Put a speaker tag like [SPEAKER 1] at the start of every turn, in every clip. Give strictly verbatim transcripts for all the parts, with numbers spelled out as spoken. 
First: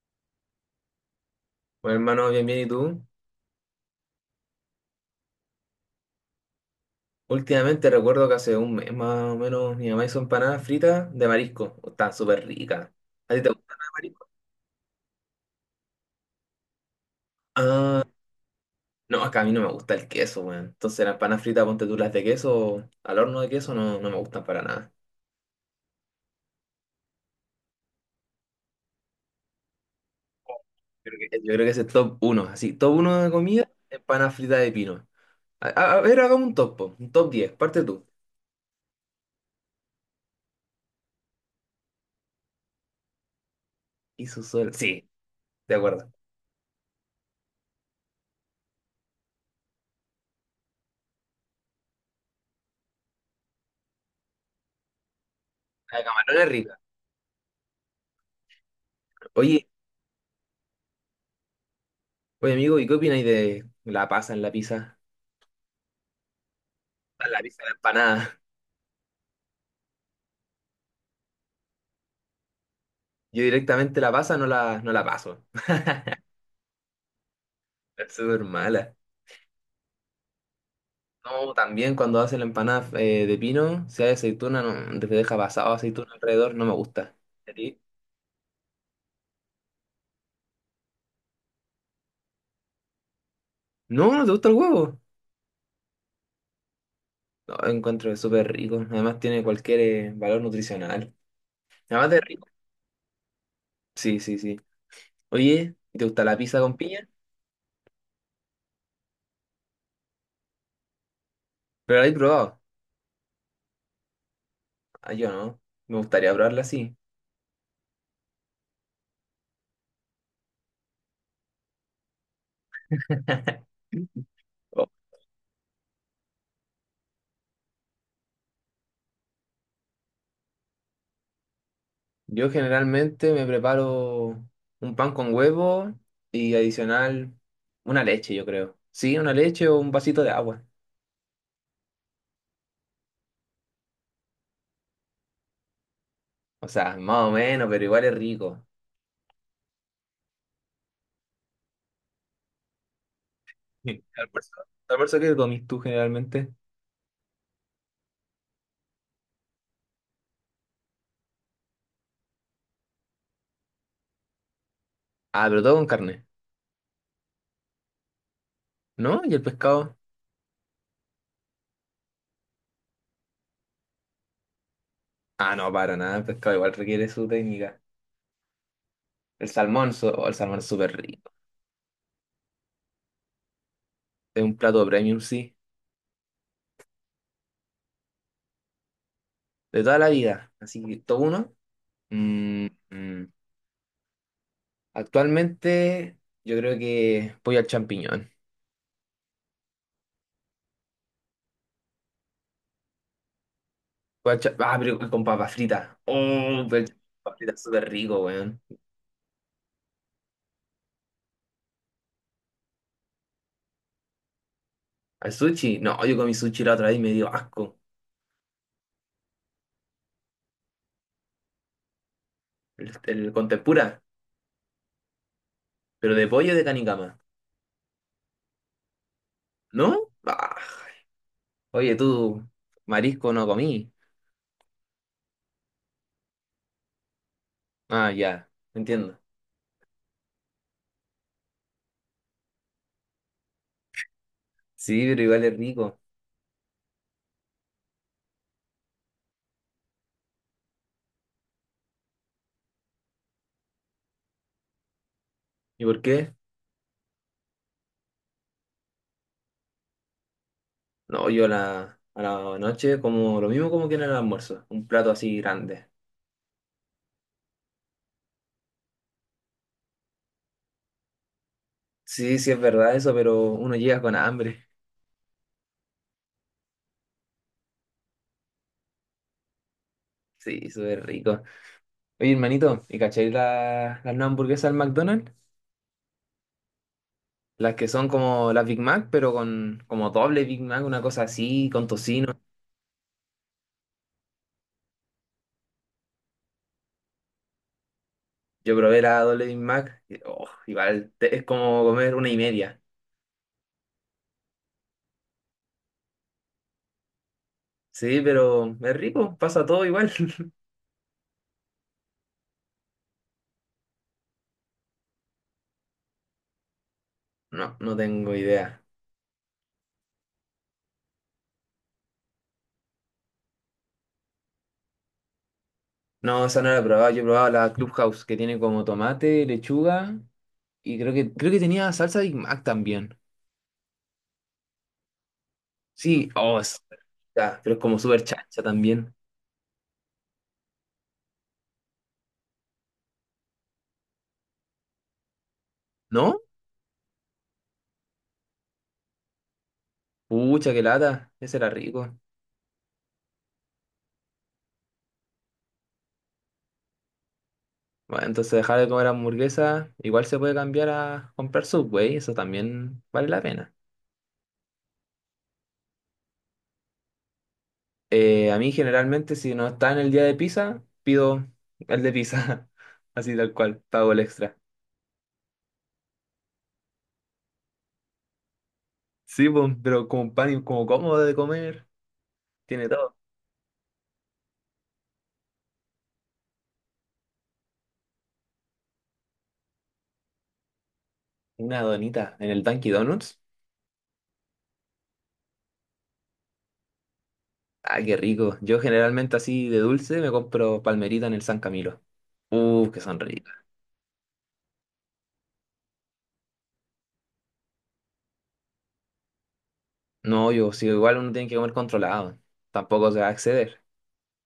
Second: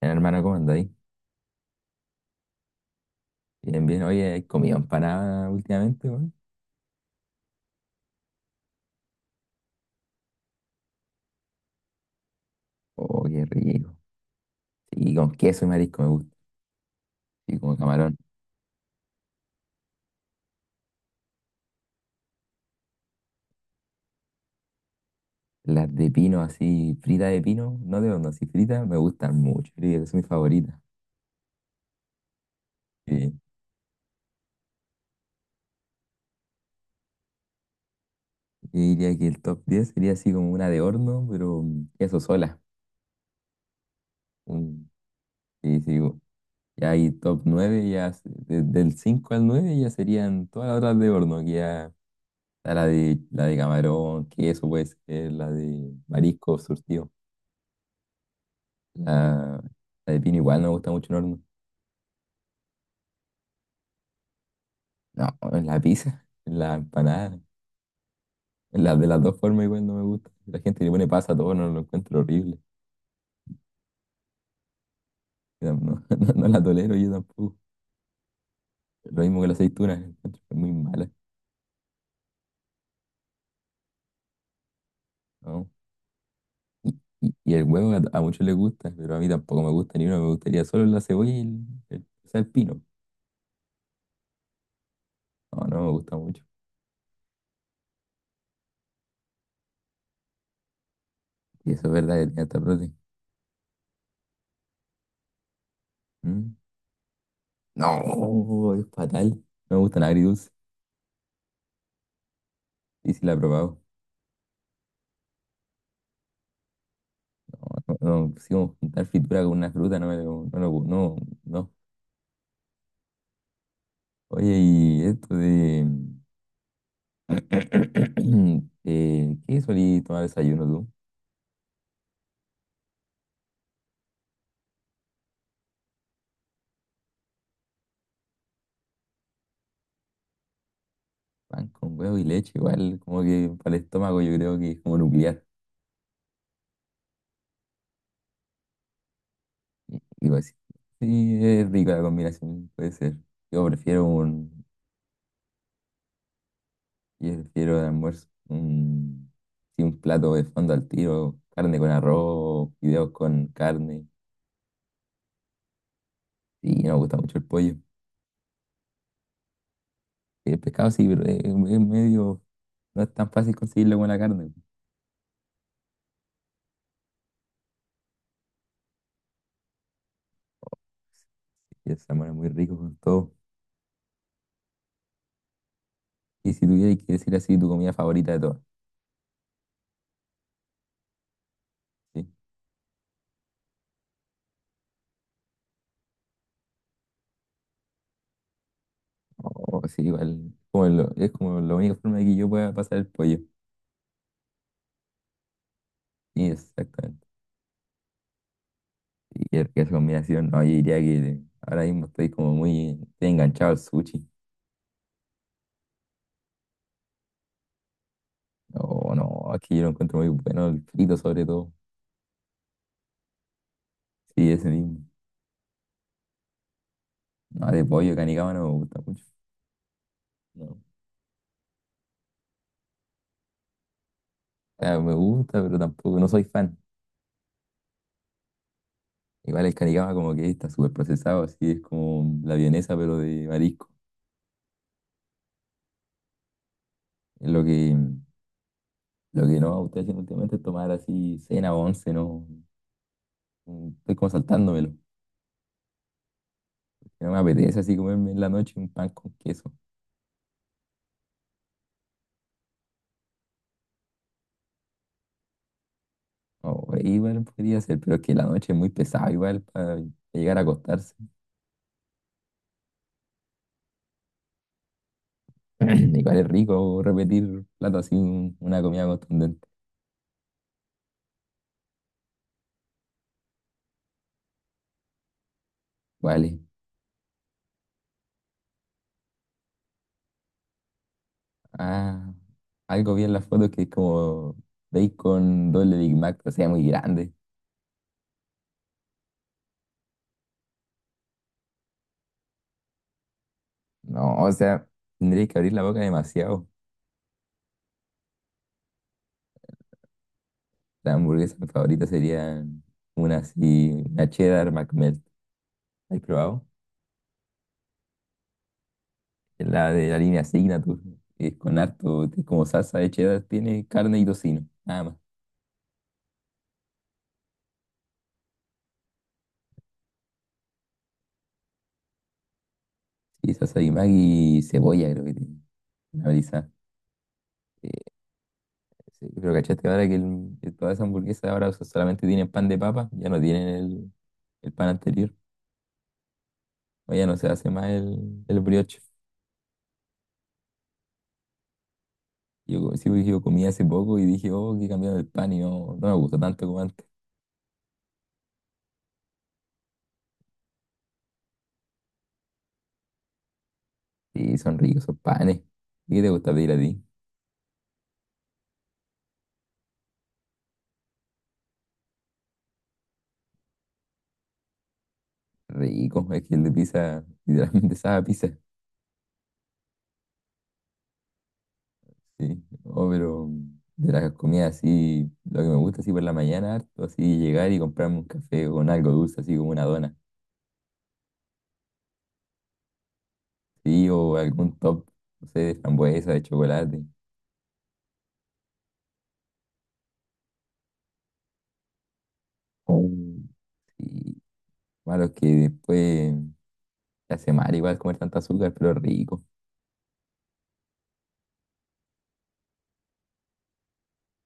[SPEAKER 1] Bien, hermano, ¿cómo andáis?
[SPEAKER 2] Bueno, hermano, bien, bien, ¿y tú?
[SPEAKER 1] Bien, bien. Oye, ¿has comido empanada últimamente, weón?
[SPEAKER 2] Últimamente recuerdo que hace un mes más o menos mi mamá hizo empanadas fritas de marisco. Están súper ricas.
[SPEAKER 1] Oh,
[SPEAKER 2] ¿A ti
[SPEAKER 1] qué
[SPEAKER 2] te gustan las de
[SPEAKER 1] rico.
[SPEAKER 2] marisco?
[SPEAKER 1] Y con queso y marisco me gusta. Y con
[SPEAKER 2] Ah,
[SPEAKER 1] camarón.
[SPEAKER 2] no, acá a mí no me gusta el queso, weón. Entonces las empanadas fritas, ponte tú las de queso, al horno de queso, no, no me gustan para nada.
[SPEAKER 1] Las de pino, así, frita de pino, no de horno, así frita, me gustan mucho. Yo Diría que son mis favoritas.
[SPEAKER 2] Creo que- yo creo que ese es top uno así, top uno de
[SPEAKER 1] Sí.
[SPEAKER 2] comida, empanadas fritas de pino. A, a- a ver, hagamos un top, po, un top diez parte tú.
[SPEAKER 1] Yo diría que el top diez sería así como una de horno, pero mm, queso sola.
[SPEAKER 2] Y su sol.
[SPEAKER 1] Un-
[SPEAKER 2] Sí, de
[SPEAKER 1] sí, sí.
[SPEAKER 2] acuerdo.
[SPEAKER 1] u- Ya hay top nueve ya s- de- del cinco al nueve ya serían todas las otras de horno, que ya está la de, la de camarón, queso, pues, la de
[SPEAKER 2] La de camarón es
[SPEAKER 1] marisco
[SPEAKER 2] rica.
[SPEAKER 1] surtido. La,
[SPEAKER 2] Oye,
[SPEAKER 1] la de pino igual no me gusta mucho en horno.
[SPEAKER 2] Oye amigo, ¿y qué opináis de la pasa en la pizza?
[SPEAKER 1] No, en la pizza, en la empanada,
[SPEAKER 2] La pizza en la empanada.
[SPEAKER 1] en la, de las dos formas igual no me gusta. La gente le pone pasa a todo, no lo encuentro horrible.
[SPEAKER 2] Yo directamente la pasa, no la, no la paso.
[SPEAKER 1] No, no, no- no la tolero yo tampoco.
[SPEAKER 2] Es súper mala.
[SPEAKER 1] Lo mismo que la aceituna, la encuentro muy mala.
[SPEAKER 2] No, también cuando hace la empanada eh, de pino, si hay aceituna, no, te deja
[SPEAKER 1] ¿No?
[SPEAKER 2] pasado aceituna alrededor, no me
[SPEAKER 1] Y,
[SPEAKER 2] gusta.
[SPEAKER 1] y-
[SPEAKER 2] ¿A
[SPEAKER 1] y el
[SPEAKER 2] ti?
[SPEAKER 1] huevo a, a muchos les gusta, pero a mí tampoco me gusta ni uno. Me gustaría solo la cebolla y el, el, o sea, el pino.
[SPEAKER 2] No, ¿no te gusta el huevo?
[SPEAKER 1] No, no me gusta mucho.
[SPEAKER 2] No, encuentro que es súper rico. Además tiene cualquier eh, valor nutricional.
[SPEAKER 1] Y eso es
[SPEAKER 2] Además
[SPEAKER 1] verdad
[SPEAKER 2] de
[SPEAKER 1] que tiene
[SPEAKER 2] rico.
[SPEAKER 1] hasta prote.
[SPEAKER 2] Sí, sí, sí. Oye, ¿te gusta la
[SPEAKER 1] ¿Mm?
[SPEAKER 2] pizza con piña?
[SPEAKER 1] No, es fatal. No me gusta nada agridulce.
[SPEAKER 2] Pero la he probado.
[SPEAKER 1] Y si la he probado.
[SPEAKER 2] Ah, yo no. Me gustaría probarla así.
[SPEAKER 1] No, no, sí, como juntar fritura con una fruta, no, me lo- no, lo- no, no. Oye, y esto de... eh, ¿qué solí tomar desayuno tú?
[SPEAKER 2] Yo generalmente me preparo un pan con huevo y adicional una leche, yo creo. Sí, una leche o un vasito de agua.
[SPEAKER 1] Pan con huevo y leche, igual, como que para el estómago yo creo que es como nuclear.
[SPEAKER 2] O sea, más o menos, pero igual es rico.
[SPEAKER 1] Y, y pues, sí, es rica la combinación, puede ser. Yo
[SPEAKER 2] ¿Y
[SPEAKER 1] prefiero
[SPEAKER 2] ¿Tu almuerzo?
[SPEAKER 1] un...
[SPEAKER 2] ¿Tu almuerzo qué comís tú generalmente?
[SPEAKER 1] Yo prefiero de almuerzo un... Sí, un plato de fondo al tiro, carne con arroz, fideos con carne.
[SPEAKER 2] Ah, pero todo con carne.
[SPEAKER 1] Sí, no me gusta mucho el pollo.
[SPEAKER 2] ¿No? ¿Y el pescado?
[SPEAKER 1] El pescado sí, pero es, es medio. No es tan fácil conseguirlo con la carne.
[SPEAKER 2] Ah, no, para nada. El pescado igual requiere su técnica. El salmón, so- oh, el salmón es súper rico.
[SPEAKER 1] Y el salmón es muy rico con todo.
[SPEAKER 2] Es un plato premium, sí.
[SPEAKER 1] Y si tuvieras que decir así tu comida favorita de todas,
[SPEAKER 2] De toda la vida. Así que, ¿todo uno?
[SPEAKER 1] ¿sí?
[SPEAKER 2] Mm, mm. Actualmente, yo creo que pollo al champiñón.
[SPEAKER 1] Oh, sí, igual. Como lo- es como la única forma de que yo pueda pasar el pollo.
[SPEAKER 2] Guacha- Ah, pero con papas fritas.
[SPEAKER 1] Sí,
[SPEAKER 2] Oh, pero
[SPEAKER 1] exactamente.
[SPEAKER 2] papas fritas súper rico, weón.
[SPEAKER 1] Y el- que esa combinación, no, yo diría que ahora mismo estoy como muy estoy enganchado al sushi.
[SPEAKER 2] ¿Al sushi? No, yo comí sushi la otra vez y me dio asco.
[SPEAKER 1] No, no, aquí yo lo encuentro muy bueno, el frito sobre todo.
[SPEAKER 2] El, el con tempura,
[SPEAKER 1] Sí, ese mismo.
[SPEAKER 2] pero de pollo de canicama.
[SPEAKER 1] No, de pollo canicaba no me gusta mucho.
[SPEAKER 2] ¿No? Ah,
[SPEAKER 1] No.
[SPEAKER 2] oye, tú, marisco no comí.
[SPEAKER 1] O sea, me gusta, pero tampoco, no soy fan.
[SPEAKER 2] Ah, ya, entiendo.
[SPEAKER 1] Igual el caricama como que está súper procesado, así es como la vienesa pero de marisco.
[SPEAKER 2] Sí, pero igual es rico.
[SPEAKER 1] Es lo que, lo que no estoy haciendo últimamente es tomar así cena o once, no. Mm, Estoy como saltándomelo.
[SPEAKER 2] ¿Y por qué?
[SPEAKER 1] No me apetece así comerme en la noche un pan con queso.
[SPEAKER 2] No, yo a la, a la noche como lo mismo como que en el almuerzo. Un plato así grande.
[SPEAKER 1] O igual podría ser, pero es que la noche es muy pesada igual para llegar a acostarse.
[SPEAKER 2] Sí, sí es verdad eso, pero uno llega con hambre.
[SPEAKER 1] Igual es rico repetir plato así, un- una comida contundente.
[SPEAKER 2] Sí, súper rico. Oye, hermanito, ¿y cacháis la- las nuevas hamburguesas del McDonald's?
[SPEAKER 1] Vale.
[SPEAKER 2] Las que son como las Big Mac, pero con como doble Big Mac, una cosa así, con
[SPEAKER 1] Ah,
[SPEAKER 2] tocino.
[SPEAKER 1] algo vi en las fotos que es como bacon doble Big Mac, o sea, muy grande.
[SPEAKER 2] Yo probé la doble Big Mac, y, oh, igual, te- es como comer una y media.
[SPEAKER 1] No, o sea, tendrías que abrir la boca demasiado.
[SPEAKER 2] Sí, pero es rico, pasa todo igual.
[SPEAKER 1] La hamburguesa favorita sería una así, una cheddar McMelt. ¿La ¿Has probado?
[SPEAKER 2] No, no tengo idea.
[SPEAKER 1] La de la línea Signature, que es con harto, es como salsa de cheddar, tiene carne y tocino, nada más.
[SPEAKER 2] No, esa no la he probado, yo he probado la Clubhouse, que tiene como tomate, lechuga, y creo que, creo que tenía salsa Big Mac también.
[SPEAKER 1] Y salsa de Maggi y cebolla, creo que tiene. Una
[SPEAKER 2] Sí, oh,
[SPEAKER 1] brisa.
[SPEAKER 2] es rica, pero es
[SPEAKER 1] Eh,
[SPEAKER 2] como súper chancha también.
[SPEAKER 1] sí, pero cachaste ahora que, el- que todas esas hamburguesas ahora so- solamente tienen pan de papa, ya no tienen el, el pan anterior.
[SPEAKER 2] ¿No?
[SPEAKER 1] O ya no se hace más el, el brioche.
[SPEAKER 2] Pucha, qué lata, ese era rico.
[SPEAKER 1] Yo, sí, porque yo comí hace poco y dije, oh, que he cambiado el pan y no, no me gusta tanto como antes.
[SPEAKER 2] Bueno, entonces dejar de comer hamburguesa, igual se puede cambiar a comprar Subway, eso también vale la pena.
[SPEAKER 1] Sí, son ricos esos panes. ¿Y qué te gusta pedir a ti?
[SPEAKER 2] Eh, a mí generalmente si no está en el día de pizza, pido el de pizza, así tal cual, pago el extra.
[SPEAKER 1] Rico, es que el de pizza, literalmente sabe a pizza.
[SPEAKER 2] Sí, pues, pero como pan y como cómodo de comer,
[SPEAKER 1] Sí,
[SPEAKER 2] tiene
[SPEAKER 1] oh,
[SPEAKER 2] todo.
[SPEAKER 1] pero de las comidas así, lo que me gusta así por la mañana, harto, así llegar y comprarme un café con algo dulce, así como una dona.
[SPEAKER 2] Una donita en el Dunkin' Donuts,
[SPEAKER 1] Sí, o algún top, no sé, de frambuesa, de chocolate.
[SPEAKER 2] ah, qué rico. Yo generalmente así de dulce me compro palmerita en el San Camilo. Uh, que
[SPEAKER 1] Oh.
[SPEAKER 2] son ricas.
[SPEAKER 1] Sí, malo es que después te hace mal igual comer tanta azúcar, pero rico.
[SPEAKER 2] No, yo, si igual uno tiene que comer controlado, tampoco se va a exceder.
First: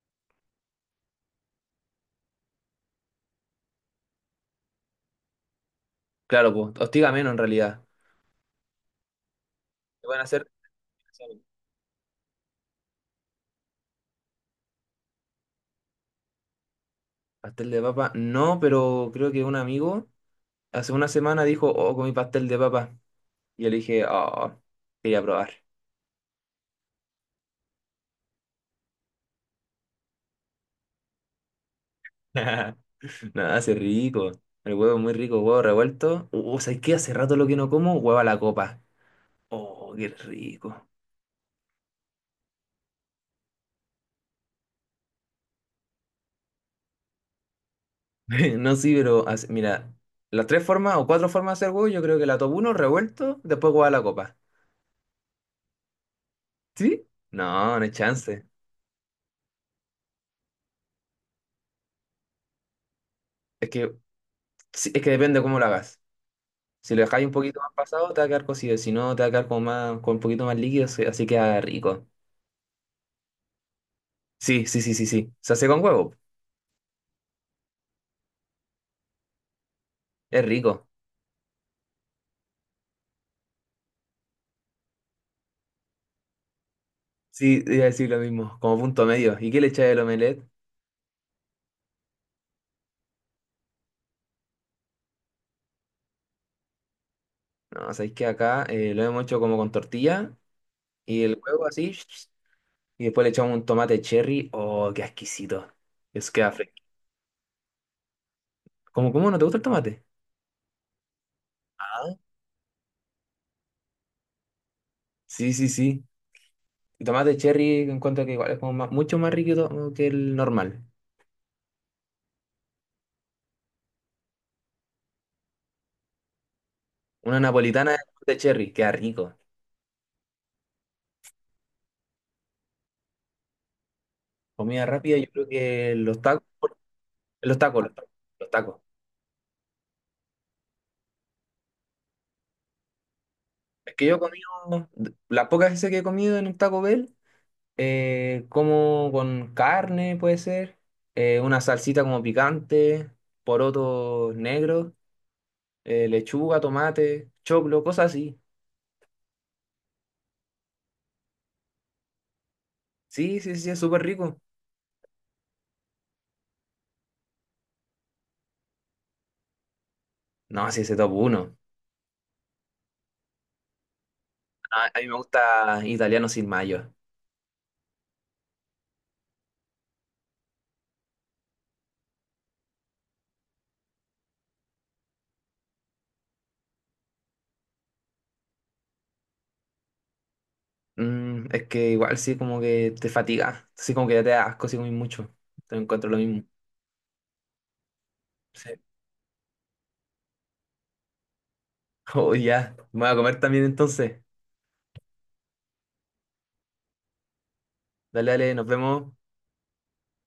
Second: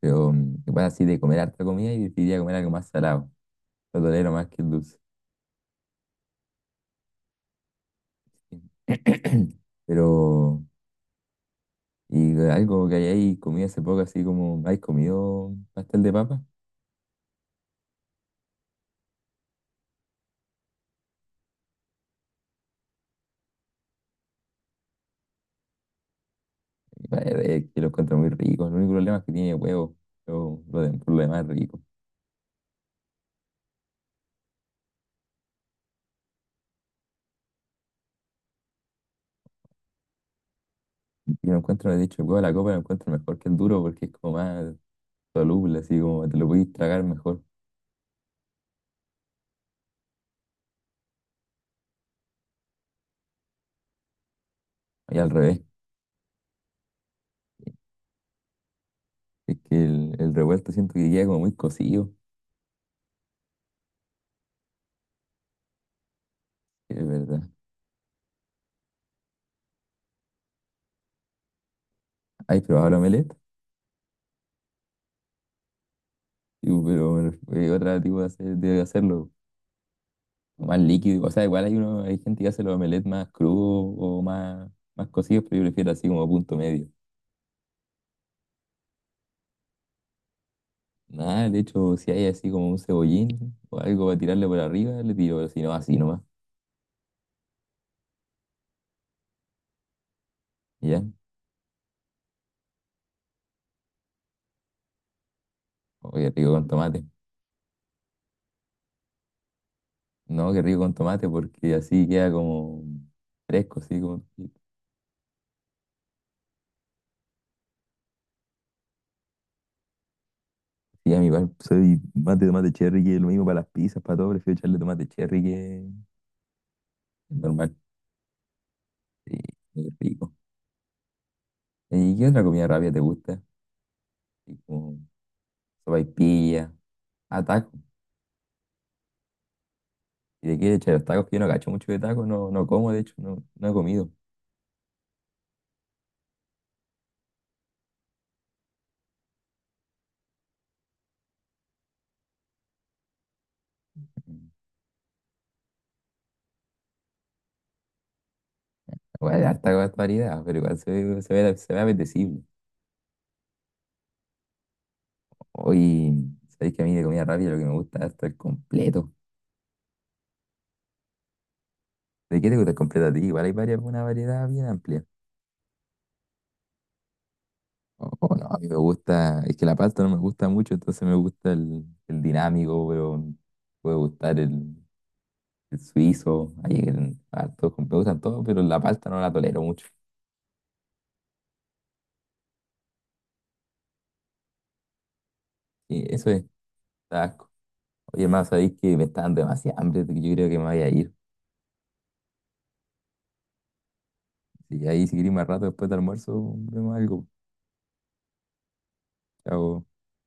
[SPEAKER 1] Pero mm, igual así de comer harta comida y decidiría comer algo más salado. Lo tolero más que el dulce.
[SPEAKER 2] Claro, pues, hostiga menos en realidad.
[SPEAKER 1] Pero,
[SPEAKER 2] ¿Te van a hacer?
[SPEAKER 1] y algo que hayáis comido hace poco, así como, ¿habéis comido pastel de papa?
[SPEAKER 2] Pastel de papa, no, pero creo que un amigo hace una semana dijo, oh, comí pastel de papa. Y yo le dije, oh, quería probar.
[SPEAKER 1] Eh, eh, que lo encuentro muy rico. El único problema es que tiene huevo. Pero lo de, por lo demás es rico.
[SPEAKER 2] Nada, hace rico. El huevo es muy rico, huevo revuelto. Uh, ¿sabes qué? Hace rato lo que no como, huevo a la copa. Oh, qué rico.
[SPEAKER 1] Y lo encuentro, me he dicho el huevo de la copa lo encuentro mejor que el duro porque es como más soluble, así como te lo podéis tragar mejor.
[SPEAKER 2] No, sí, pero hace- mira, las tres formas o cuatro formas de hacer huevo, yo creo que la top uno, revuelto, después huevo a la copa.
[SPEAKER 1] Y al revés,
[SPEAKER 2] ¿Sí? No, no hay chance.
[SPEAKER 1] es que el, el revuelto siento que queda como muy cocido.
[SPEAKER 2] Es que, sí, es que depende cómo lo hagas. Si lo
[SPEAKER 1] Es
[SPEAKER 2] dejáis un
[SPEAKER 1] verdad.
[SPEAKER 2] poquito más pasado, te va a quedar cocido. Si no, te va a quedar como más, con un poquito más líquido, se- así queda rico.
[SPEAKER 1] ¿Has probado el omelette?
[SPEAKER 2] Sí, sí, sí, sí, sí. Se hace con huevo.
[SPEAKER 1] Y, pero bueno, eh, otra tipo de, hacer- de hacerlo
[SPEAKER 2] Es
[SPEAKER 1] más
[SPEAKER 2] rico.
[SPEAKER 1] líquido. O sea, igual hay uno, hay gente que hace los omelets más crudos o más, más cocidos, pero yo prefiero así como punto medio.
[SPEAKER 2] Sí, iba a decir lo mismo, como punto medio. ¿Y qué le echáis al omelette?
[SPEAKER 1] Nada, de hecho, si hay así como un cebollín o algo para tirarle por arriba, le tiro, pero si no, así nomás.
[SPEAKER 2] No, sabéis que acá eh, lo hemos hecho como con tortilla
[SPEAKER 1] Y ¿ya?
[SPEAKER 2] y el huevo así. Y después le echamos un tomate cherry. Oh, qué exquisito.
[SPEAKER 1] O qué
[SPEAKER 2] Eso queda
[SPEAKER 1] rico con
[SPEAKER 2] fresco.
[SPEAKER 1] tomate.
[SPEAKER 2] ¿Cómo, cómo no te gusta el tomate?
[SPEAKER 1] No, que rico con tomate porque así
[SPEAKER 2] Ah.
[SPEAKER 1] queda como fresco, así como...
[SPEAKER 2] Sí, sí, sí. El tomate cherry encuentro que igual es como más- mucho más rico que el normal.
[SPEAKER 1] Sí, a mí igual soy más de tomate cherry que lo mismo para las pizzas, para todo, prefiero echarle tomate cherry que
[SPEAKER 2] Una
[SPEAKER 1] normal.
[SPEAKER 2] napolitana de tomate cherry, queda rico.
[SPEAKER 1] Sí, muy rico. ¿Y qué otra comida rápida te gusta? Y
[SPEAKER 2] Comida
[SPEAKER 1] con
[SPEAKER 2] rápida, yo creo que los tacos,
[SPEAKER 1] sopaipilla, ah,
[SPEAKER 2] los
[SPEAKER 1] tacos.
[SPEAKER 2] tacos, los tacos, los tacos.
[SPEAKER 1] ¿Y de qué? Che, los tacos que yo no cacho mucho de tacos, no, no como, de hecho, no, no he
[SPEAKER 2] Es que
[SPEAKER 1] comido.
[SPEAKER 2] yo he comido, las pocas veces que he comido en un Taco Bell, eh, como con carne, puede ser, eh, una salsita como picante, porotos negros, eh, lechuga, tomate, choclo, cosas así.
[SPEAKER 1] Bueno, hay harta va- variedad, pero igual se ve, se ve, se ve apetecible.
[SPEAKER 2] Sí, sí, sí, es súper rico.
[SPEAKER 1] Hoy, sabéis que a mí de comida rápida lo que me gusta es el completo.
[SPEAKER 2] No, sí, ese top uno.
[SPEAKER 1] ¿De qué te gusta el completo a ti? Igual hay varias, una variedad bien
[SPEAKER 2] A, a
[SPEAKER 1] amplia.
[SPEAKER 2] mí me gusta italiano sin mayo.
[SPEAKER 1] Oh, oh, no, a mí me gusta, es que la pasta no me gusta mucho, entonces me gusta el, el dinámico, pero me puede gustar el, el suizo, hay el- hartos, me gustan todos, pero la pasta no la tolero mucho.
[SPEAKER 2] Mm, es que igual sí, como que te fatiga, sí, como que ya te da asco si comes mucho. Te encuentro
[SPEAKER 1] Y
[SPEAKER 2] lo
[SPEAKER 1] eso es.
[SPEAKER 2] mismo.
[SPEAKER 1] Taco. Oye, más
[SPEAKER 2] Sí.
[SPEAKER 1] sabéis que me están demasiado hambre, yo creo que me voy a ir.
[SPEAKER 2] Oh, ya. Me voy a comer también entonces.
[SPEAKER 1] Y ahí si queréis más rato después del almuerzo, vemos algo.
[SPEAKER 2] Dale, dale, nos vemos.
[SPEAKER 1] Chao.